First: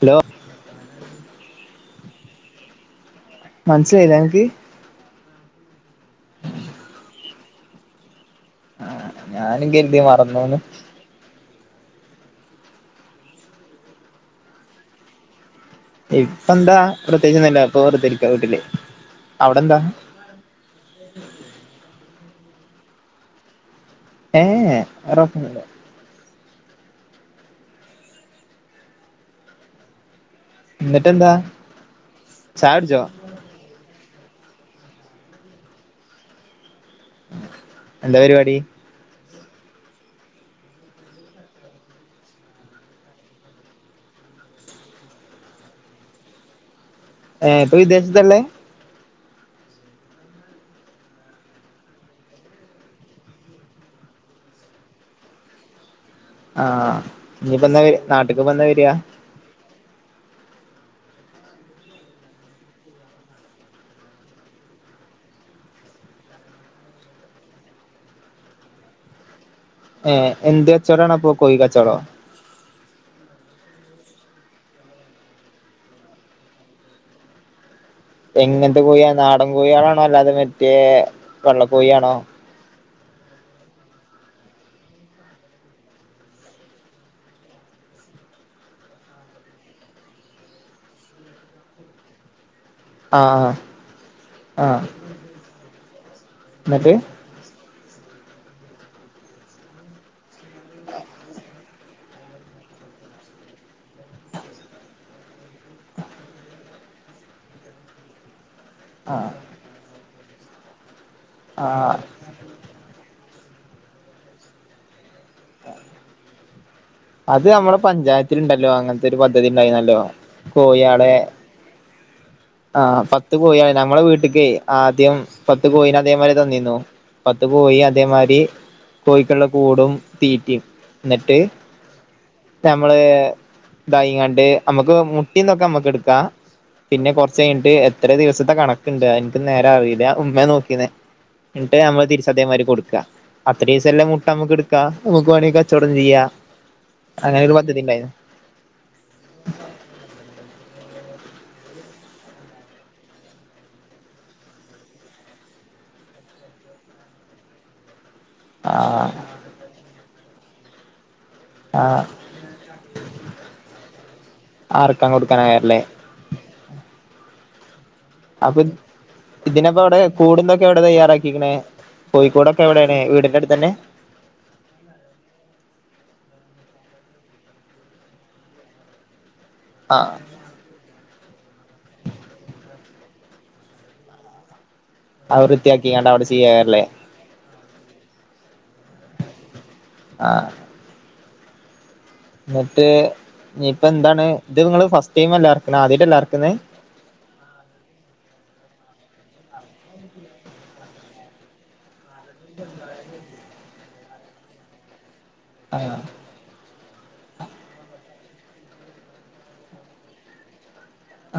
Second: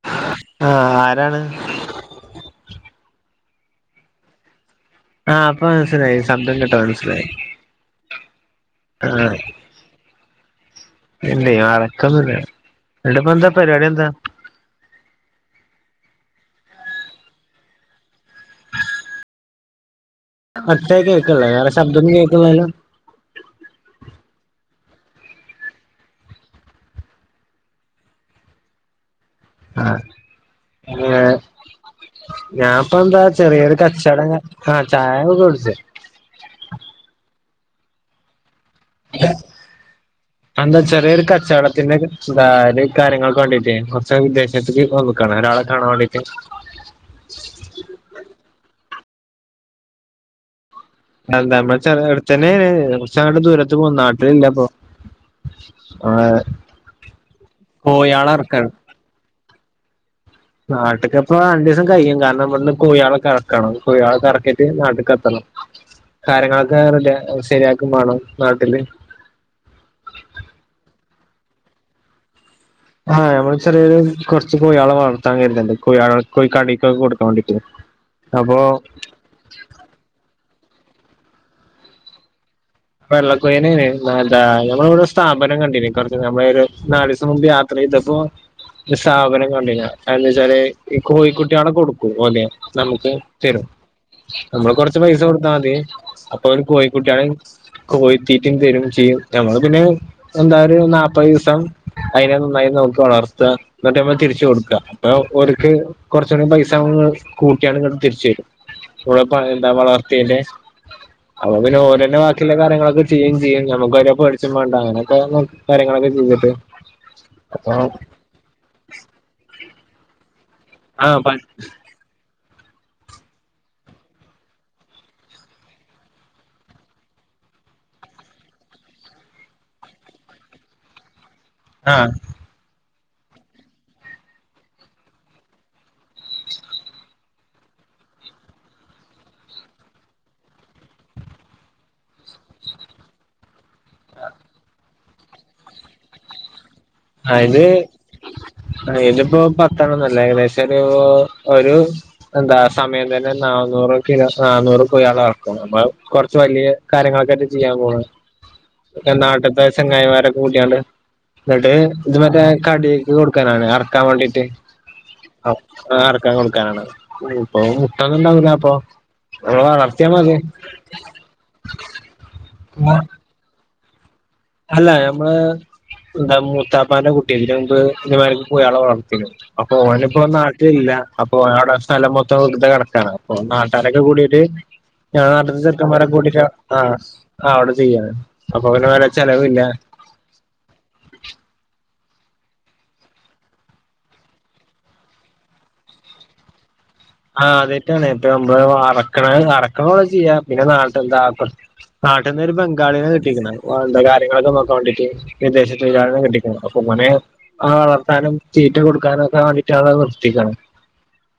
Hello ആഹ് ആരാണ് മനസിലായില്ല അനക്ക് ആഹ് അപ്പ മനസ്സിലായി ശബ്ദം കേട്ട മനസ്സിലായി ഞാനും കര്തി മറന്നോന്ന് ഇല്ല അറക്കൊന്നുല്ല എന്നിട്ട് ഇപ്പ എന്താ പരിപാടി എന്താ ഇപ്പ എന്താ പ്രത്യേകിച്ച് ഒന്നുല്ല ഇപ്പ വെറുതെ ഇരിക്ക വീട്ടില് അവിടെ എന്താ അറ്റേ കേൾക്കുള്ളേ വേറെ ശബ്ദൊന്നും കേൾക്കണില്ലാല്ലോ ഏഹ് വേറെ ഒന്നും ഇല്ല എന്നിട്ടെന്താ ആഹ് ഞാ ചായ കുടിച്ചോ ഇപ്പം ന്താ ചെറിയൊരു കച്ചവടം അങ്ങ ആഹ് ചായൊക്കെ കുടിച്ചു എന്താ പരിപാടി എന്താ ചെറിയൊരു കച്ചോടത്തിന്റെ എന്താ ഒരു കാര്യങ്ങൊക്കെ വേണ്ടിട്ടേ കുറച്ച് വിദേശത്തക്ക് വന്നു കാണാൻ ഒരാളെ കാണാൻ വേണ്ടീട്ട് ഏഹ് ഇപ്പൊ വിദേശത്താ ള്ളേ [unintelligible] ചെന്നൈ കുറച്ച് [unintelligible] ദൂരത്ത് പോകും നാട്ടില്ല അപ്പൊ [unintelligible] ആഹ് ഇനീപ്പം എന്നാ വരി കോഴിയാളെ നാട്ട്ക്ക് ഇറക്കാണ് എന്നാ വരിയാ നാട്ട്ക്ക് എപ്പള രണ്ടു ദിവസം കഴിയും കാരണം ഇവിടുന്ന് കൊഴിയാളെ ഇറക്കണം കൊഴിയാളെ ഇറക്കിയിട്ട് നാട്ട്ക്ക് എത്തണം കാര്യങ്ങളൊക്കെ റെഡി ശരിയാക്കും വേണം നാട്ടില് ഏഹ് എന്ത് കച്ചോടാണപ്പൊ കൊയി കച്ചോടോ ആഹ് നമ്മള് ചെറിയൊരു കുറച്ച് കോഴിയാളെ വളർത്താൻ കരുതുന്നുണ്ട് കൊയാളെ കടെലൊക്കെ കൊടുക്കാൻ വേണ്ടിയിട്ട് എങ്ങനത്തെ കോഴാ നാടൻ കോഴികളാണോ അല്ലാതെ മറ്റേ വെള്ളക്കോഴിയാണോ വെള്ളക്കോയിനെ ന്നെ എന്താ നമ്മള് ഇവിടെ സ്ഥാപനം കണ്ടീന് കൊറച്ച് നമ്മള് ഒരു നാലീസം മുമ്പ് അത്ര ഇതപ്പോ ഒരു സ്ഥാപനം കണ്ടീനൂ അതെന്താവെച്ചാല് ഈ കോഴിക്കുട്ടികളെ കൊടുക്കൂ ലെ നമുക്ക് ആ തരും ആ ആ നമ്മള് കൊറച്ച് പൈസ കൊടുത്താ മതി അപ്പൊ ഓര് എന്നിട്ട് കോഴിക്കുട്ടിയാളെയും കോഴത്തീറ്റും തരും ചെയ്യും ഞമ്മള് പിന്നെ എന്താ ഒരു നാല്പ്പത് ദിസം അതിനെ നന്നായി നമുക്ക് വളർത്ത എന്നിട്ടമ്മ തിരിച്ചു കൊടുക്ക അപ്പൊ ഓര്ക്ക് കുറച്ച് കൂടി പൈസ കൂട്ടിയങ്ങട് തിരിച്ചു തരും ആ [unintelligible] എന്താ വളർത്തിയെൻ്റെ അപ്പ പിന്നെ ആ ഓരന്നെ ക്കിയുള്ള കാര്യങ്ങളൊക്കെ ചെയ്യും ചെയ്യും നമുക്ക് ഒന്നും പേടിച്ചേം വേണ്ട അങ്ങനെയൊക്കെ കാര്യങ്ങളൊക്കെ ചെയ്തിട്ട് അത് അപ്പൊ നമ്മുടെ പഞ്ചായത്തിൽ ഉണ്ടല്ലോ അങ്ങനത്തെ ഒരു പദ്ധതി ഉണ്ടായിരുന്നല്ലോ കോഴിയളെ ആ [inaudible] ആഹ് പത്ത് കോഴാന് ഞമ്മെ വീട്ടക്ക് ആദ്യം പത്ത് കോഴന് അദ്യം വരെ തന്നിന്നു പത്ത് പോയി അതേമാതിരി കോഴിക്കുള്ള കൂടും തീറ്റിയും എന്നിട്ട് ആഹ് നമ്മള് ദൈങ്ങാണ്ട് നമ്മുക്ക് മുട്ടീന്നൊക്കെ നമ്മുക്ക് എടുക്കാം പിന്നെ കൊറച്ച കഴിഞ്ഞിട്ട് എത്ര ദിവസത്തെ കണക്കുണ്ട് എനക്ക് നേരം അറിയില്ല ഉമ്മ നോക്കീന്നേ എന്നിട്ട് നമ്മള് തിരിച്ച അധേമാര് കൊടുക്കുക അത്ര ദിവസംല്ലാം മുട്ട നമ്മുക്ക് എടുക്ക നമക്ക് വേണമെങ്കിൽ കച്ചവടം ചെയ്യാം ആഹ് അങ്ങനെ ഒരു ഇത് പദ്ധതി ഉണ്ടായിരുന്നു ഇതിപ്പോ പത്തെണ്ണന്നല്ലേ ഏകദേശം ഒരു ഒരു എന്താ സമയം തന്നെ നന്നൂറ് കിലോ നന്നൂറ് പോയ ആള ഇറക്കും നമ്മ കൊറച്ച് വല്യ കാര്യങ്ങളൊക്കെെട്ട് ചെയ്യാൻ പോന് ആ നാട്ടത്തെ ചെങ്ങായിമാരൊക്കെ കൂട്ടിയണ്ട് എന്ട്ട് ആഹ് മറ്റേ കടിയക്ക് കൊടുക്കാനാണ് റക്കാൻ വേണ്ടിട്ട് ആർക്കാൻ കൊടുക്കാനായല്ലേ റക്കാൻ കൊടുക്കാനാണ് ഉം ഇപ്പ അപ്പൊ മുട്ടന്നണ്ടാവുന്നപ്പൊ ഇതിനപ്പോ എവിടെ കൂടന്തൊക്കെ എവിടെ തയ്യാറാക്കീക്കണേ? കോഴിക്കൂടൊക്കെ എവിടേണ്? വീടിന്റെ അട്ത്തന്നെ? അല്ല ഞമ്മള്, എന്താ മൂത്താപ്പാന്റെ കുട്ടി ഇതിന് മുമ്പ് ദുബായിലേക്ക് പോയി. അയാളാ വളർത്തീക്ക്ണ്‌. അപ്പൊ ആഹ് ഓനിപ്പോ നാട്ടിലില്ല. അപ്പൊ അവിടെ സ്ഥലം മൊത്തം വെറ്തെ കെടക്കാണ്. അപ്പൊ നാട്ടാരൊക്കെ കൂടീട്ട് ഞാൻ അത് നാട്ട്ത്തെ ചെക്കന്മാരെ വൃത്തിയാക്കിങ്ങാണ്ട് അവിടെ കൂട്ടിയിട്ട്, ചെയ്യാറല്ലേ ആഹ് ആഹ് അവിടെ ചെയ്യാണ്. അപ്പൊ അവന് വേറെ ചെലവില്ല. ആഹ് എന്നിട്ട് ഇനിയിപ്പ എന്താണ്, ഇത് നിങ്ങള് ഫസ്റ്റ് ടൈം അല്ല എറക്കണേ? ആദ്യായിട്ടല്ല എറക്ക്ന്ന്? ആഹ് ആദ്യായിട്ടാണ്. ഇപ്പൊ അമ്മളെ അറക്കണ അറക്കണോലെ ചെയ്യാം. പിന്നെ നാട്ടെന്താ നാട്ടിൽന്നൊ ഒരു ബംഗാളിന്നെ കിട്ടിക്കുന്നത് എന്ത കാര്യങ്ങളൊക്കെ നോക്കാ വേണ്ടിട്ട് വിദേശ കിട്ട അപ്പൊ [unintelligible] ആളെ വളർത്താനും തീറ്റ കൊടുക്കാനും ഒക്കെ വേണ്ടിട്ട് ആളെ നിർത്തിക്കണം.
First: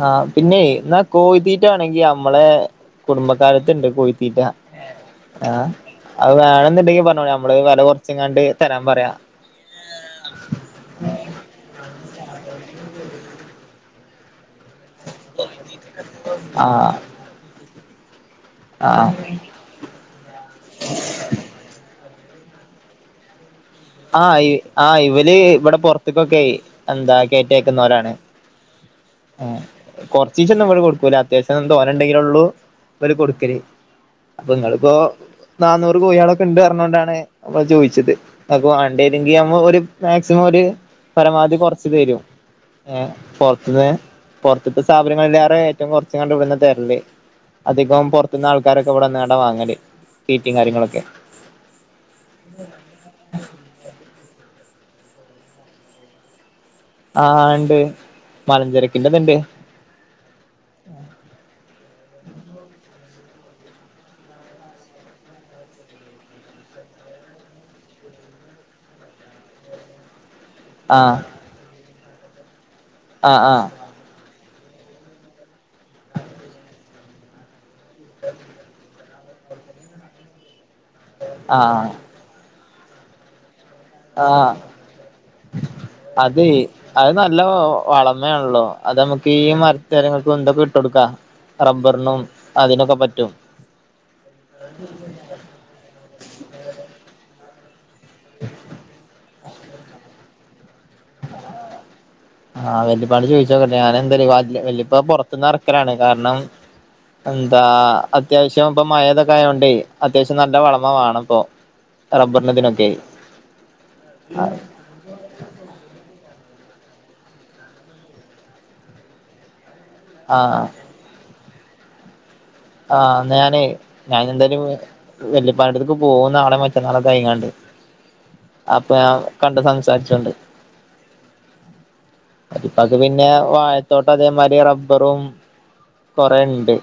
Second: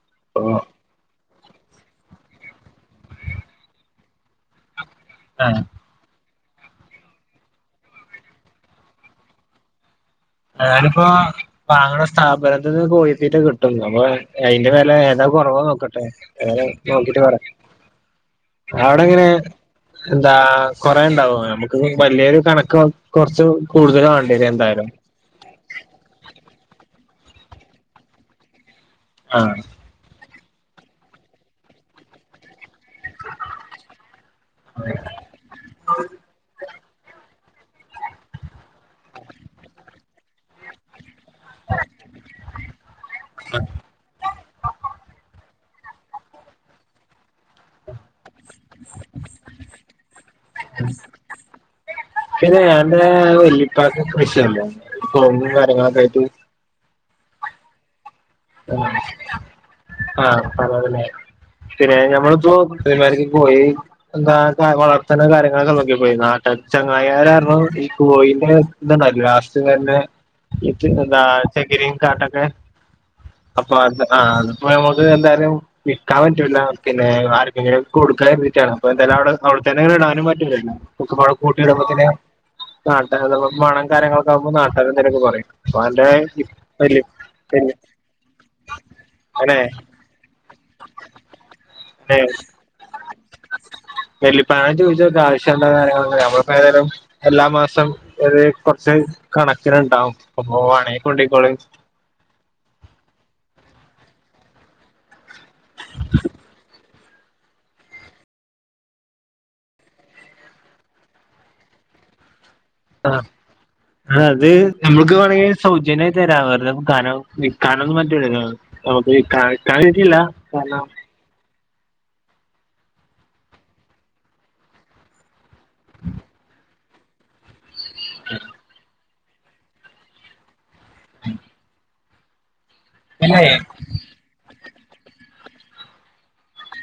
ആഹ് പിന്നെയ്, എന്നാ കോയ്തീ റ്റാണെങ്കി അമ്മളെ കുടുംബക്കാരട്ത്ത്ണ്ട് കോയിത്തീറ്റ. ഏഹ്? അത് വേണെന്ന്ണ്ടെങ്കി പറഞ്ഞോ. ഞമ്മള് വെല കൊറച്ച്ങ്ങാണ്ട് തരാൻ പറയാ. ഏതായാലു ഇപ്പൊ വാങ്ങണ സ്ഥാപനത്ത്‌ന്ന് കോഴിത്തീറ്റ കിട്ടും. അപ്പൊ അതിന്റെ വെല ഏതാ കൊറവ് നോക്കട്ടെ. ഏതാ ആഹ് നോക്കീട്ട് പറ. ആടെങ്ങനെ? ആഹ് എന്താ കൊറേ ഇണ്ടാവോ? നമ്ക്ക് വലിയൊരു കണക്ക് കൊറച്ച് കൂടുതൽ വേണ്ടി ആഹ് വരും ഈ. എന്തായാലും ആഹ് ഇവല് ഇവിടെ പൊറ ക്കൊക്കെ എന്താ കേറ്റയ്ക്കുന്നോരാണ്. ആഹ് മ്മ് കൊറച്ചീച്ചെയൊന്നു അമ്മള് കൊടുക്കൂല. അത്യാവശ്യം തോനെ ഇണ്ടെങ്കിലെ ഇള്ളൂ അവര് കൊടുക്കല് അപ്പൊ നിങ്ങളിപ്പോ നാന്നൂറ് കോഴികളൊക്കെ ഇണ്ട് പറഞ്ഞ കൊണ്ടാണ് അമ്മള് ചോദിച്ചത്. അപ്പൊ അണ്ടേലെങ്കി ആവ്മ്പോ ഒരു മാക്സിമം ഒര് പരമാവധി കൊറച്ച് തരും ഏഹ്? പൊറത്ത്‌ന്ന്. പൊറത്ത്ത്തെ സ്ഥാപനങ്ങളല്ലാതെ ഏറ്റവും കൊറച്ച്ങ്ങാണ്ട് ഇവിട്ന്ന തരല്. അധികം പൊറ ത്ത്ന്ന് ആൾക്കാരൊക്കെ ഇവിടെ വന്ന്ങ്ങാണ്ടാ വാങ്ങല്. തീറ്റയും കാര്യങ്ങളൊക്കെ. പിന്നെ അന്റെ വല്ലിപ്പാക്ക് കൃഷിയല്ലേ? കെഴങ്ങും കാര്യങ്ങളൊക്കെ ആയിട്ട്? ആഹ് ഇണ്ട്. ആഹ്. മലഞ്ചരക്കിന്റെതുണ്ട് ആഹ് അതാണ്ല്ലേ? പിന്നെ ഞമ്മളിപ്പോ പെരുമാനിക്കേക്ക് പോയി എന്താ വളർത്തണ കാര്യങ്ങളൊക്കെ നോക്കിപ്പോയി. നാട്ട, ചങ്ങായിമാര് കാരണം ഈ കോയീന്റെ ഇത്ണ്ടാവില്ലെ ലാസ്റ്റിംഗ് വയറിന്റെ ഇത് ആഹ് എന്താ, ചകിരിയും കാട്ടക്കെ ആഹ് അപ്പൊ ആഹ് അത്, ആഹ് അതിപ്പോ നമുക്ക് എന്തായാലും വിക്കാൻ പറ്റൂല്ല. പിന്നെ ആര് എങ്ങനെ കൊട്ക്കാൻ വേണ്ടീട്ടാണ്. അപ്പൊ എന്തായാലും അവിടെ അവിടെത്തന്നെ ഇടാനും പറ്റൂലല്ലോ. നോക്കുമ്പ കൂട്ടിടുമ്പോ ആഹ് തന്നെ നാട്ടാര്ടെ മണം കാര്യങ്ങളൊക്കെ ആകുമ്പോ ആഹ് നാട്ട്കാര് എന്തേലൊക്കെ പറയും. വേണ്ടേ [unintelligible] ഇമ്മയാണല്ലോ. അത് അമ്മക്കീ മരത്തേരങ്ങൾക്ക് എന്തക്കെ ഇട്ട് കൊട്ക്കാ. റബ്ബർനും അതിനൊക്കെ പറ്റും. വല്ലിപ്പാനോട് ചോദിച്ചോക്ക് ആവശ്യള്ള കാര്യങ്ങള്‌. നമ്മളിപ്പോ ഏതായാലും എല്ലാ മാസം അത് കൊറച്ച് കണക്കിന്ണ്ടാവും. അപ്പൊ വേണെ കൊണ്ടോയിക്കോളീ. ആഹ് വല്ലിപ്പാട് ചോയിച്ചോക്കട്ടെ ഞാൻ എന്തല്. വല്ലിപ്പ പൊറത്ത്ന്ന് എറക്കലാണ്. കാരണം എന്താ അത്യാവശ്യം ഇപ്പ മഴ ഇതൊക്കെ ആയോണ്ടേ, അത്യാവശ്യം നല്ല വളമ്മെ വേണ ഇപ്പൊ. റബ്ബർനതിനും ആഹ് അത് ഞമ്മൾക്ക് വേണങ്കി സൗജന്യായി തരാ. വെറ്തെ കനം വിക്കാനൊന്നും പറ്റൂലല്ലോ. നമ്ക്ക് കാഴ് ക്കായിട്ടില്ല. ആഹ് കാരണം ആഹ് ന്നാ ഞാനെ ഞാനെന്തായാലും വെല്ലിപ്പാന്റട്ത്ത്ക്ക് പോവൂ നാളെയൊ മ റ്റന്നാളോക്കെ ആയിങ്ങാണ്ട്. അപ്പൊ ഞാ കണ്ട് സംസാരിച്ചോണ്ട്. അ വല്ലിപ്പാക്ക് പിന്നെ വാ തോട്ടം അതേ മാരി റബ്ബറും കൊറേ ഇണ്ട്.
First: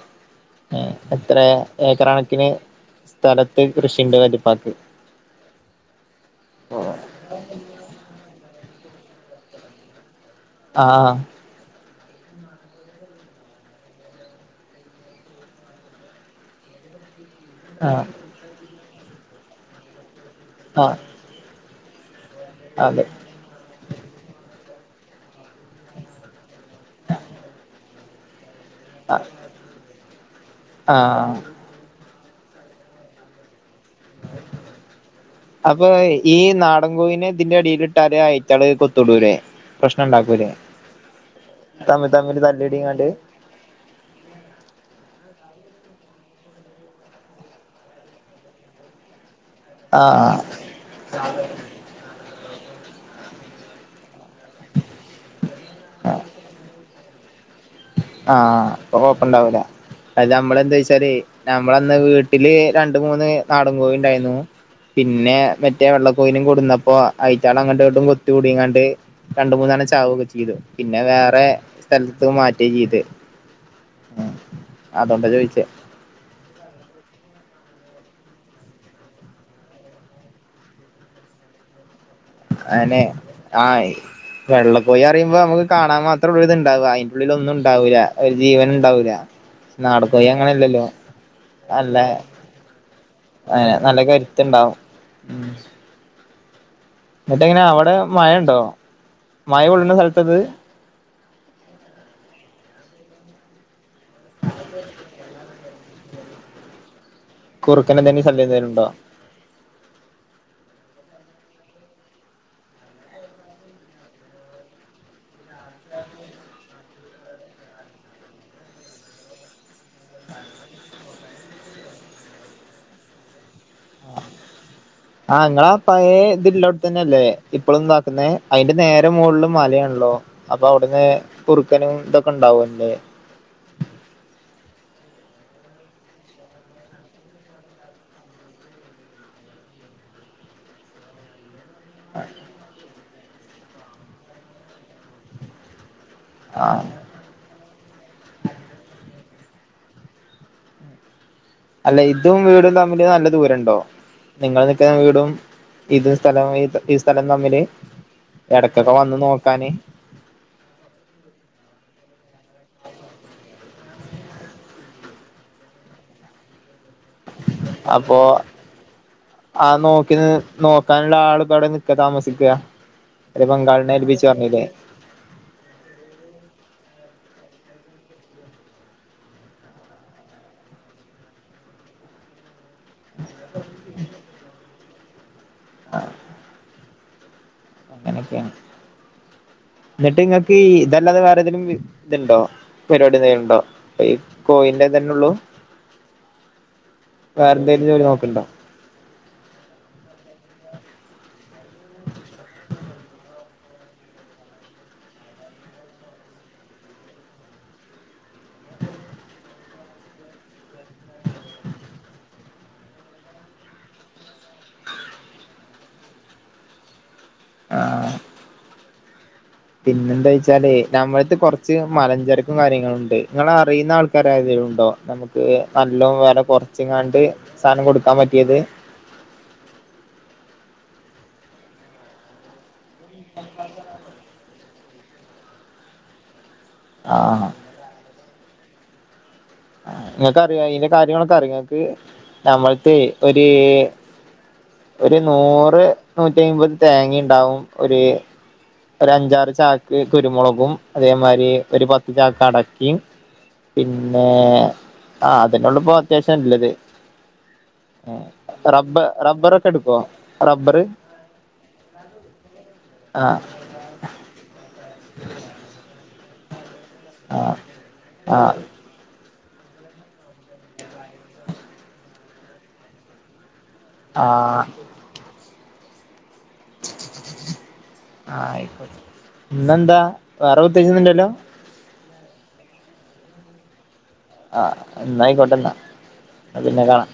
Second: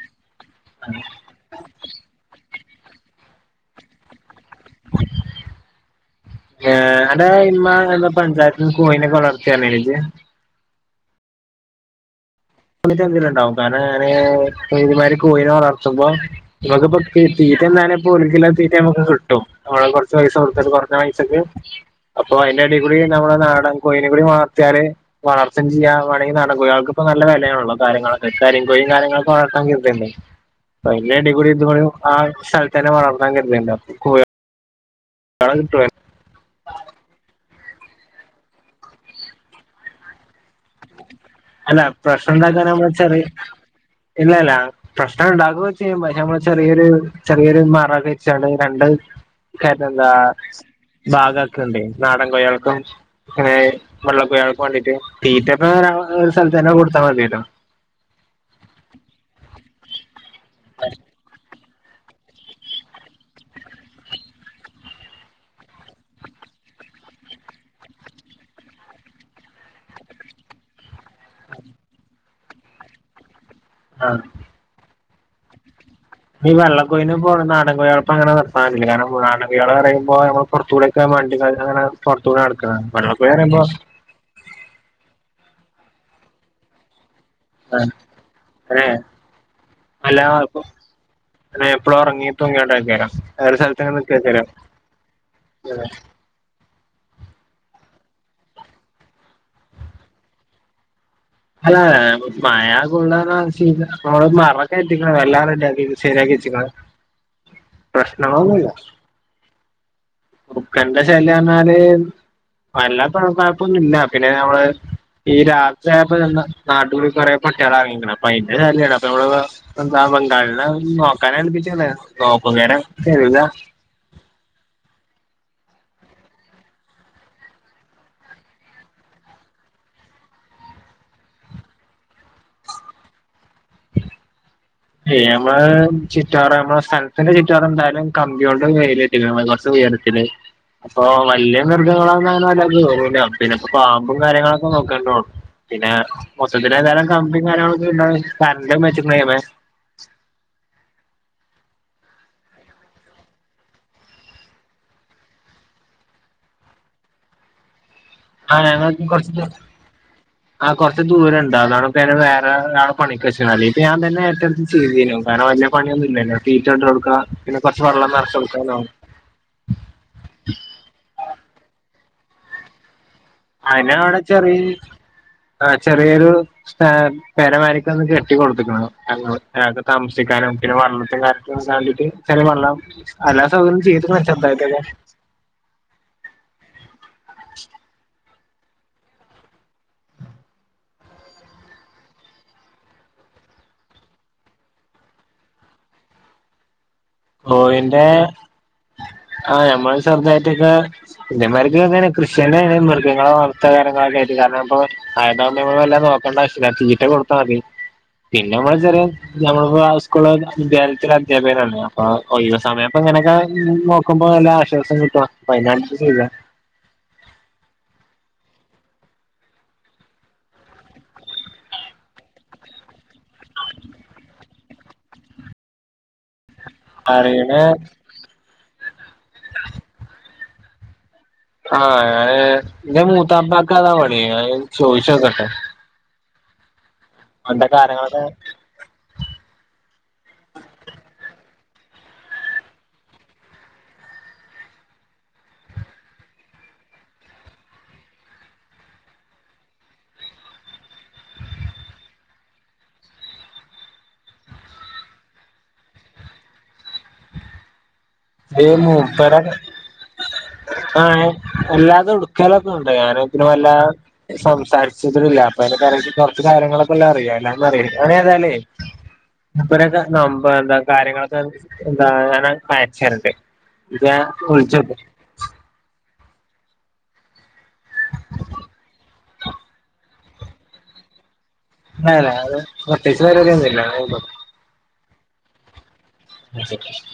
ഏഹ് ഇത്രേ ഏക്കർ കണക്കിന് സ്ഥലത്ത് കൃഷിയുണ്ട് വലിപ്പാക്ക് ഏഹ് അടെ ഇമ്മ എന്താ പഞ്ചായത്തിന്ന് കോയിനെക്കെ വളർത്തി പറഞ്ഞില്ലേ ഇജ്ജ് ആഹ് [unintelligible] ഉണ്ടാവും കാരണം ഞാന് കോയിമാര് കോയിനാ വളർത്തുമ്പോ നമ്മക്കിപ്പ ഇപ്പ ഈ തീറ്റ തിന്നാന് ആഹ് ഇപോ ഒര് കിലോ തീറ്റ നമ്മക്ക് കിട്ടും നമ്മള് കൊറച്ച് പൈസ കൊടുത്തിട്ട് കൊറഞ്ഞ ആഹ് പൈസക്ക് അപ്പൊ അതിന്റെ എടേ കൂടി അതെ നമ്മുടെ നാടൻ കോഴിനെ കൂടി വളർത്തിയാല് വളർത്തെം ചെയ്യാം വെണങ്കി ന ഇപ്പ കോഴിയൾക്കിപ്പോ നല്ല വെലയാണല്ലോ കാര്യങ്ങള് ഇപ്പ കരിങ്കോഴീം ആഹ് കര്യങ്ങളൊക്കെ [unintelligible] അപ്പ അതിന്റെ എടേ ആഹ് കൂടി ഇതുങ്കൂടെ ആഹ് സ്ഥലത്തന്നെ വളർത്താൻ കര്തണ്ടോ കോയിവ അപ്പൊ ഈ നാടൻകോയിനെ ഇതിന്റെ എടേല് ഇട്ടാല് അയിത്തള് കൊത്തു കൂടൂലെ പ്രശ്നണ്ടാക്കൂലേ അല്ല പ്രശ്നം ഉണ്ടാക്കാന എന്ന് തല്ലിടിങ്ങാണ്ട് വെച്ചാല് ഇല്ലല്ല പ്രശ്നം ഉണ്ടാക്കുവേക്ക ചെയ്യും പക്ഷേ നമ്മള് ചെറിയൊരു ചെറിയൊരു മറക് വെച്ചാണ് രണ്ട് കയറ്റെണ്ടാ ആഹ് ഭാഗൊക്കെ ഉണ്ടേ നാടൻ കോയൾക്കും ഏഹ് വെള്ള കോഴിയൾക്ക് വേണ്ടീട്ട് തീറ്റ ഇപ്പ ഒരു സ്ഥലത്തന്നെ കൊടുത്താൽ മതിയല്ലോ ആഹ് അപ്പൊ കൊഴപ്പണ്ടാവൂല അത് നമ്മള് എന്ത് വെച്ചാല് ഞമ്മളന്ന് വീട്ടില് രണ്ട് മൂന്ന് നാടൻ കോഴി ഉണ്ടായിരുന്നു പിന്നെ മറ്റേ വെള്ളക്കോയിനേം കൊടുന്നപ്പോൾ അയിറ്റകൾ അങ്ങോട്ടും ഇങ്ങോട്ടും കൊത്ത് കൂടിങ്ങാണ്ട് രണ്ട് മൂന്നെണ്ണം ചാവൊക്കെ ചെയ്തു പിന്നെ വേറെ സ്ഥലത്തത്ത് മാറ്റുക ചെയ്തെ ആഹ് അതൊണ്ടാ ചോദിച്ചേ ഈ വെള്ളക്കോയിനൊപ്പം നടൻകോഴികളെ ഇപ്പ അങ്ങനെ നിർത്താറില്ല കാരണം നാടൻകോഴികള് പറയുമ്പോ അത് നമ്മള് കൊറച്ചുടെക്കെ [unintelligible] അങ്ങനെ പൊറത്തൂടെ നടക്കണ് വെള്ള കോഴി പറയുമ്പോ വെള്ള കോയി പറയുമ്പോ നമുക്ക് കാണാൻ മാത്രം ഒരിത് ഇണ്ടാവ അയ് ഉള്ളില് ഒന്നും ഉണ്ടാവൂല ഒരു ജീവന് അങ്ങനെ ഉണ്ടാവൂല നാടൻ കോഴി അങ്ങനെ അല്ല അല്ലല്ലോ അല്ല എപ്പളും ഉറങ്ങീട്ടും ഇങ്ങോട്ടേക്കാരം വേറെ അതിന് സ്ഥലത്ത്ങ്ങനെ നല്ല നിക്കേക്കാരം കരുത്തുണ്ടാവും മ്ഹ് എന്നിട്ട് എങ്ങനാ അവിടെ മഴ ഉണ്ടോ മഴ കൊള്ളുന്ന സ്ഥലത്താ ഇത് അല്ല മഴ കൊള്ളണ [unintelligible] അപ്പൊ മറ കെട്ടീക്കണ് എല്ലാം റെഡി ആക്കീക്ക് ശരിയാക്കി വച്ചിക്കണ് കുറുക്കനെ തന്നെ ശല്യം എന്തേലും പ്രശ്നങ്ങളൊന്നൂല്ല ഉണ്ടോ കുറുക്കന്റെ ശല്യം പറഞ്ഞാല് നല്ല [unintelligible] ഇല്ല പിന്നെ നമ്മള് ഈ രാത്രി ആയ അപ്പൊ ഇത് എന്താ നാട്ടൂര് കൊറെ പട്ടികള് എറങ്ങിയേക്കണ് അപ്പ അയിന്റെ [unintelligible] എന്താ ബംഗാളിനെ നോക്കാന് ഏൽപ്പിച്ചിരുന്നു നോക്കും നേരം കഴുകാ ആഹ് നിങ്ങളാ പഴയ ഇതില്ലാം അവ്ടെ തന്നെയല്ലേ ഇപ്പളും ഇതാക്കുന്നേ അതിന്റെ നേരെ മൊളിൽ മലയാണല്ലോ അപ്പൊ അവിടുന്ന് കുറുക്കനും ഇതൊക്കെ ഉണ്ടാവൊല്ലേ [unintelligible] നമ്മളാ ചുറ്റാറ നമ്മള സ്ഥലത്തിന്റെ ചുറ്റ് പാടും എന്തായാലും കമ്പി കൊണ്ട് വേലി ഇല്ല അമ്മള കൊറച്ച് ഉയരത്തില് അപ്പൊ വല്യ മൃഗങ്ങളാന്നും അങ്ങനെ വല്ലാ കേറൂല പിന്നെ ഇപ്പ പാമ്പും കാര്യങ്ങളൊക്കെ നോക്കാണ്ടൂ പിന്നെ ആ മൊത്തത്തിലേതായാലും കമ്പിയും കാര്യങ്ങളൊക്കെ ഇണ്ടാകും കറണ്ടും [unintelligible] അല്ല ഇതും വീടും തമ്മില് നല്ല ദൂരണ്ടോ നിങ്ങള് നിക്കുന്ന വീടും ഇത് സ്ഥലം ഇത് ഈ സ്ഥലം തമ്മില് എടക്കൊക്കെ വന്ന് നോക്കാന് ആഹ് കൊറച്ച് ദൂരണ്ട് അതാണ്പ്പ ഞങ്ങള് വേറെ ഒരാളെ പണിക്ക് വെച്ചേക്കണേ അല്ലെങ്കി ഇപ്പ ഞാൻ തന്നെ ഏറ്റടുത്ത് ചെയ്തീനു കാരണം [unintelligible] പണിയൊന്നുല്ലല്ലോ തീറ്റട്ടൊടുക്കാ പിന്നെ കൊറച്ച് വെള്ളം നെറച്ചൊട്ക്കാനോ ആഹ് നോക്കി നോക്കാനുള്ള ആള്പ്പോ എവടെ നിക്കാ താമസിക്ക അയിന് അവിടെ ചെറീ ആഹ് ചെറിയൊരു സ്പേ പെരമാരിക്ക് അത് കെട്ടി കൊടുത്ത്ക്ക്ണ് [unintelligible] അയാൾക് താമസിക്കാനും പിന്നെ വള്ളത്തിനും കാര്യത്തിനും വേണ്ടിട്ട് ചെറിയ വള്ളം എല്ലാ സൗകര്യം ചെയ്ത്ക്കണ് ചെറുതായിട്ടൊക്കെ ആഹ് അങ്ങനെയൊക്കെയാണ് ന്നിട്ട് ങ്ങക്ക് ഇതല്ലാതെ വേറെ എന്തേലും ഇതുണ്ടോ പരിപാടിന്തേലുണ്ടോ ഈ കോയിന്റെ തന്നെള്ളു കോയിന്റെ ആഹ് ഞമ്മള് ചെറുതായിട്ടൊ ഇന്റെമായിരിക്ക് ഇങ്ങനെ കൃഷ്യന്നെണ് മൃഗങ്ങളെ വള ഇത്തകരങ്ങളൊക്ക ആയിട്ട് കാരണം അപ്പോ മഴടാവുമ്പോ നമ്മക്ക് വല്ലാതെ നോക്കേണ്ട ആവശ്യല്ല തീറ്റ കൊടുത്താ മതി പിന്നെ മ്മള് ചെറിയ നമ്മളിപ്പോ സ്കൂൾലൊക്കെ വിദ്യാലയത്തിലെ അധ്യാപകനല്ലേ ആഹ് ഒഴിവ് സമയപ്പൊങ്ങനെയൊക്കെ നോക്കുമ്പോ നല്ല ആശ്വാസം കിട്ടും അയിനനുസരിച്ച് നിന്നാ ആഹ് പിന്നെന്താ വെച്ചാല് നഞമ്മടുത്തെ കുറച്ച് മലഞ്ചരക്കും കാര്യങ്ങളുംണ്ട് നിങ്ങള് അറിയുന്ന ആൾക്കാര തിങ്കലും ഉണ്ടോ നമുക്ക് നല്ലോം വേറെ കൊറച്ച്ങ്ങാണ്ട് അറിയണ സാനം കൊടുക്കാൻ പറ്റിയത് ആഹ് ഞാന് ഇന്റെ മൂത്താപ്പാക്കതാ പണി ഞാൻ [unintelligible] ചോയിച്ചോക്കട്ടെ ആഹ് അവന്റെ കാര്യങ്ങളൊക്കെ ങ്ങക്കറിയോ അയിന്റെ കാര്യങ്ങളൊക്കെ അറിയോ ങ്ങക്ക് തമിഴ്തോ ഒര് ഒരു നൂറ് നൂറ്റിയ്മ്പത് തേങ്ങീണ്ടാവും ഒര് ഒരഞ്ചാറ് ചാക്ക് കുരുമൊളകും അതേമായിരി ഒര് പത്ത് ചാക്ക് അടക്കിം പിന്നെ ആഹ് അതെന്നെള്ളുപ്പോ അത്യാവശ്യംല്ലത്. അഹ് മൂപ്പരെ എടുക്കോ റബ്ബറ് ആഹ് അല്ലാതെടു [unintelligible] ഞാന് ആ തിരുവല്ല സംസാരിച്ചിട്ടില്ല അപ്പൊ അയിനക്കറിച്ച് കൊറച്ച് കാര്യങ്ങളൊക്കെല്ലാം അറിയാ ആ അല്ലാതൊന്നും അറീണില്ല ഞാൻ ആ ഏതായാലേ അമുപ്പരൊക്കെ നമ്പ എന്താ കാര്യങ്ങളൊക്കെ എന്താ ങ്ങനെ ച്ചണ്ട് പിന്നെ ആ വിളിച്ചോക്ക് ആയിക്കോ ഇന്നെന്താ വേറെ പ്രത്തേകിച്ചൊന്നുല്ലല്ലോ ഇല്ലല്ല അത് പ്രത്യേകിച്ച് പരിപാടി ഒന്നുല്ല ആഹ് എന്നായിക്കോട്ടെന്നാ അഹ് പിന്നെ കാണാം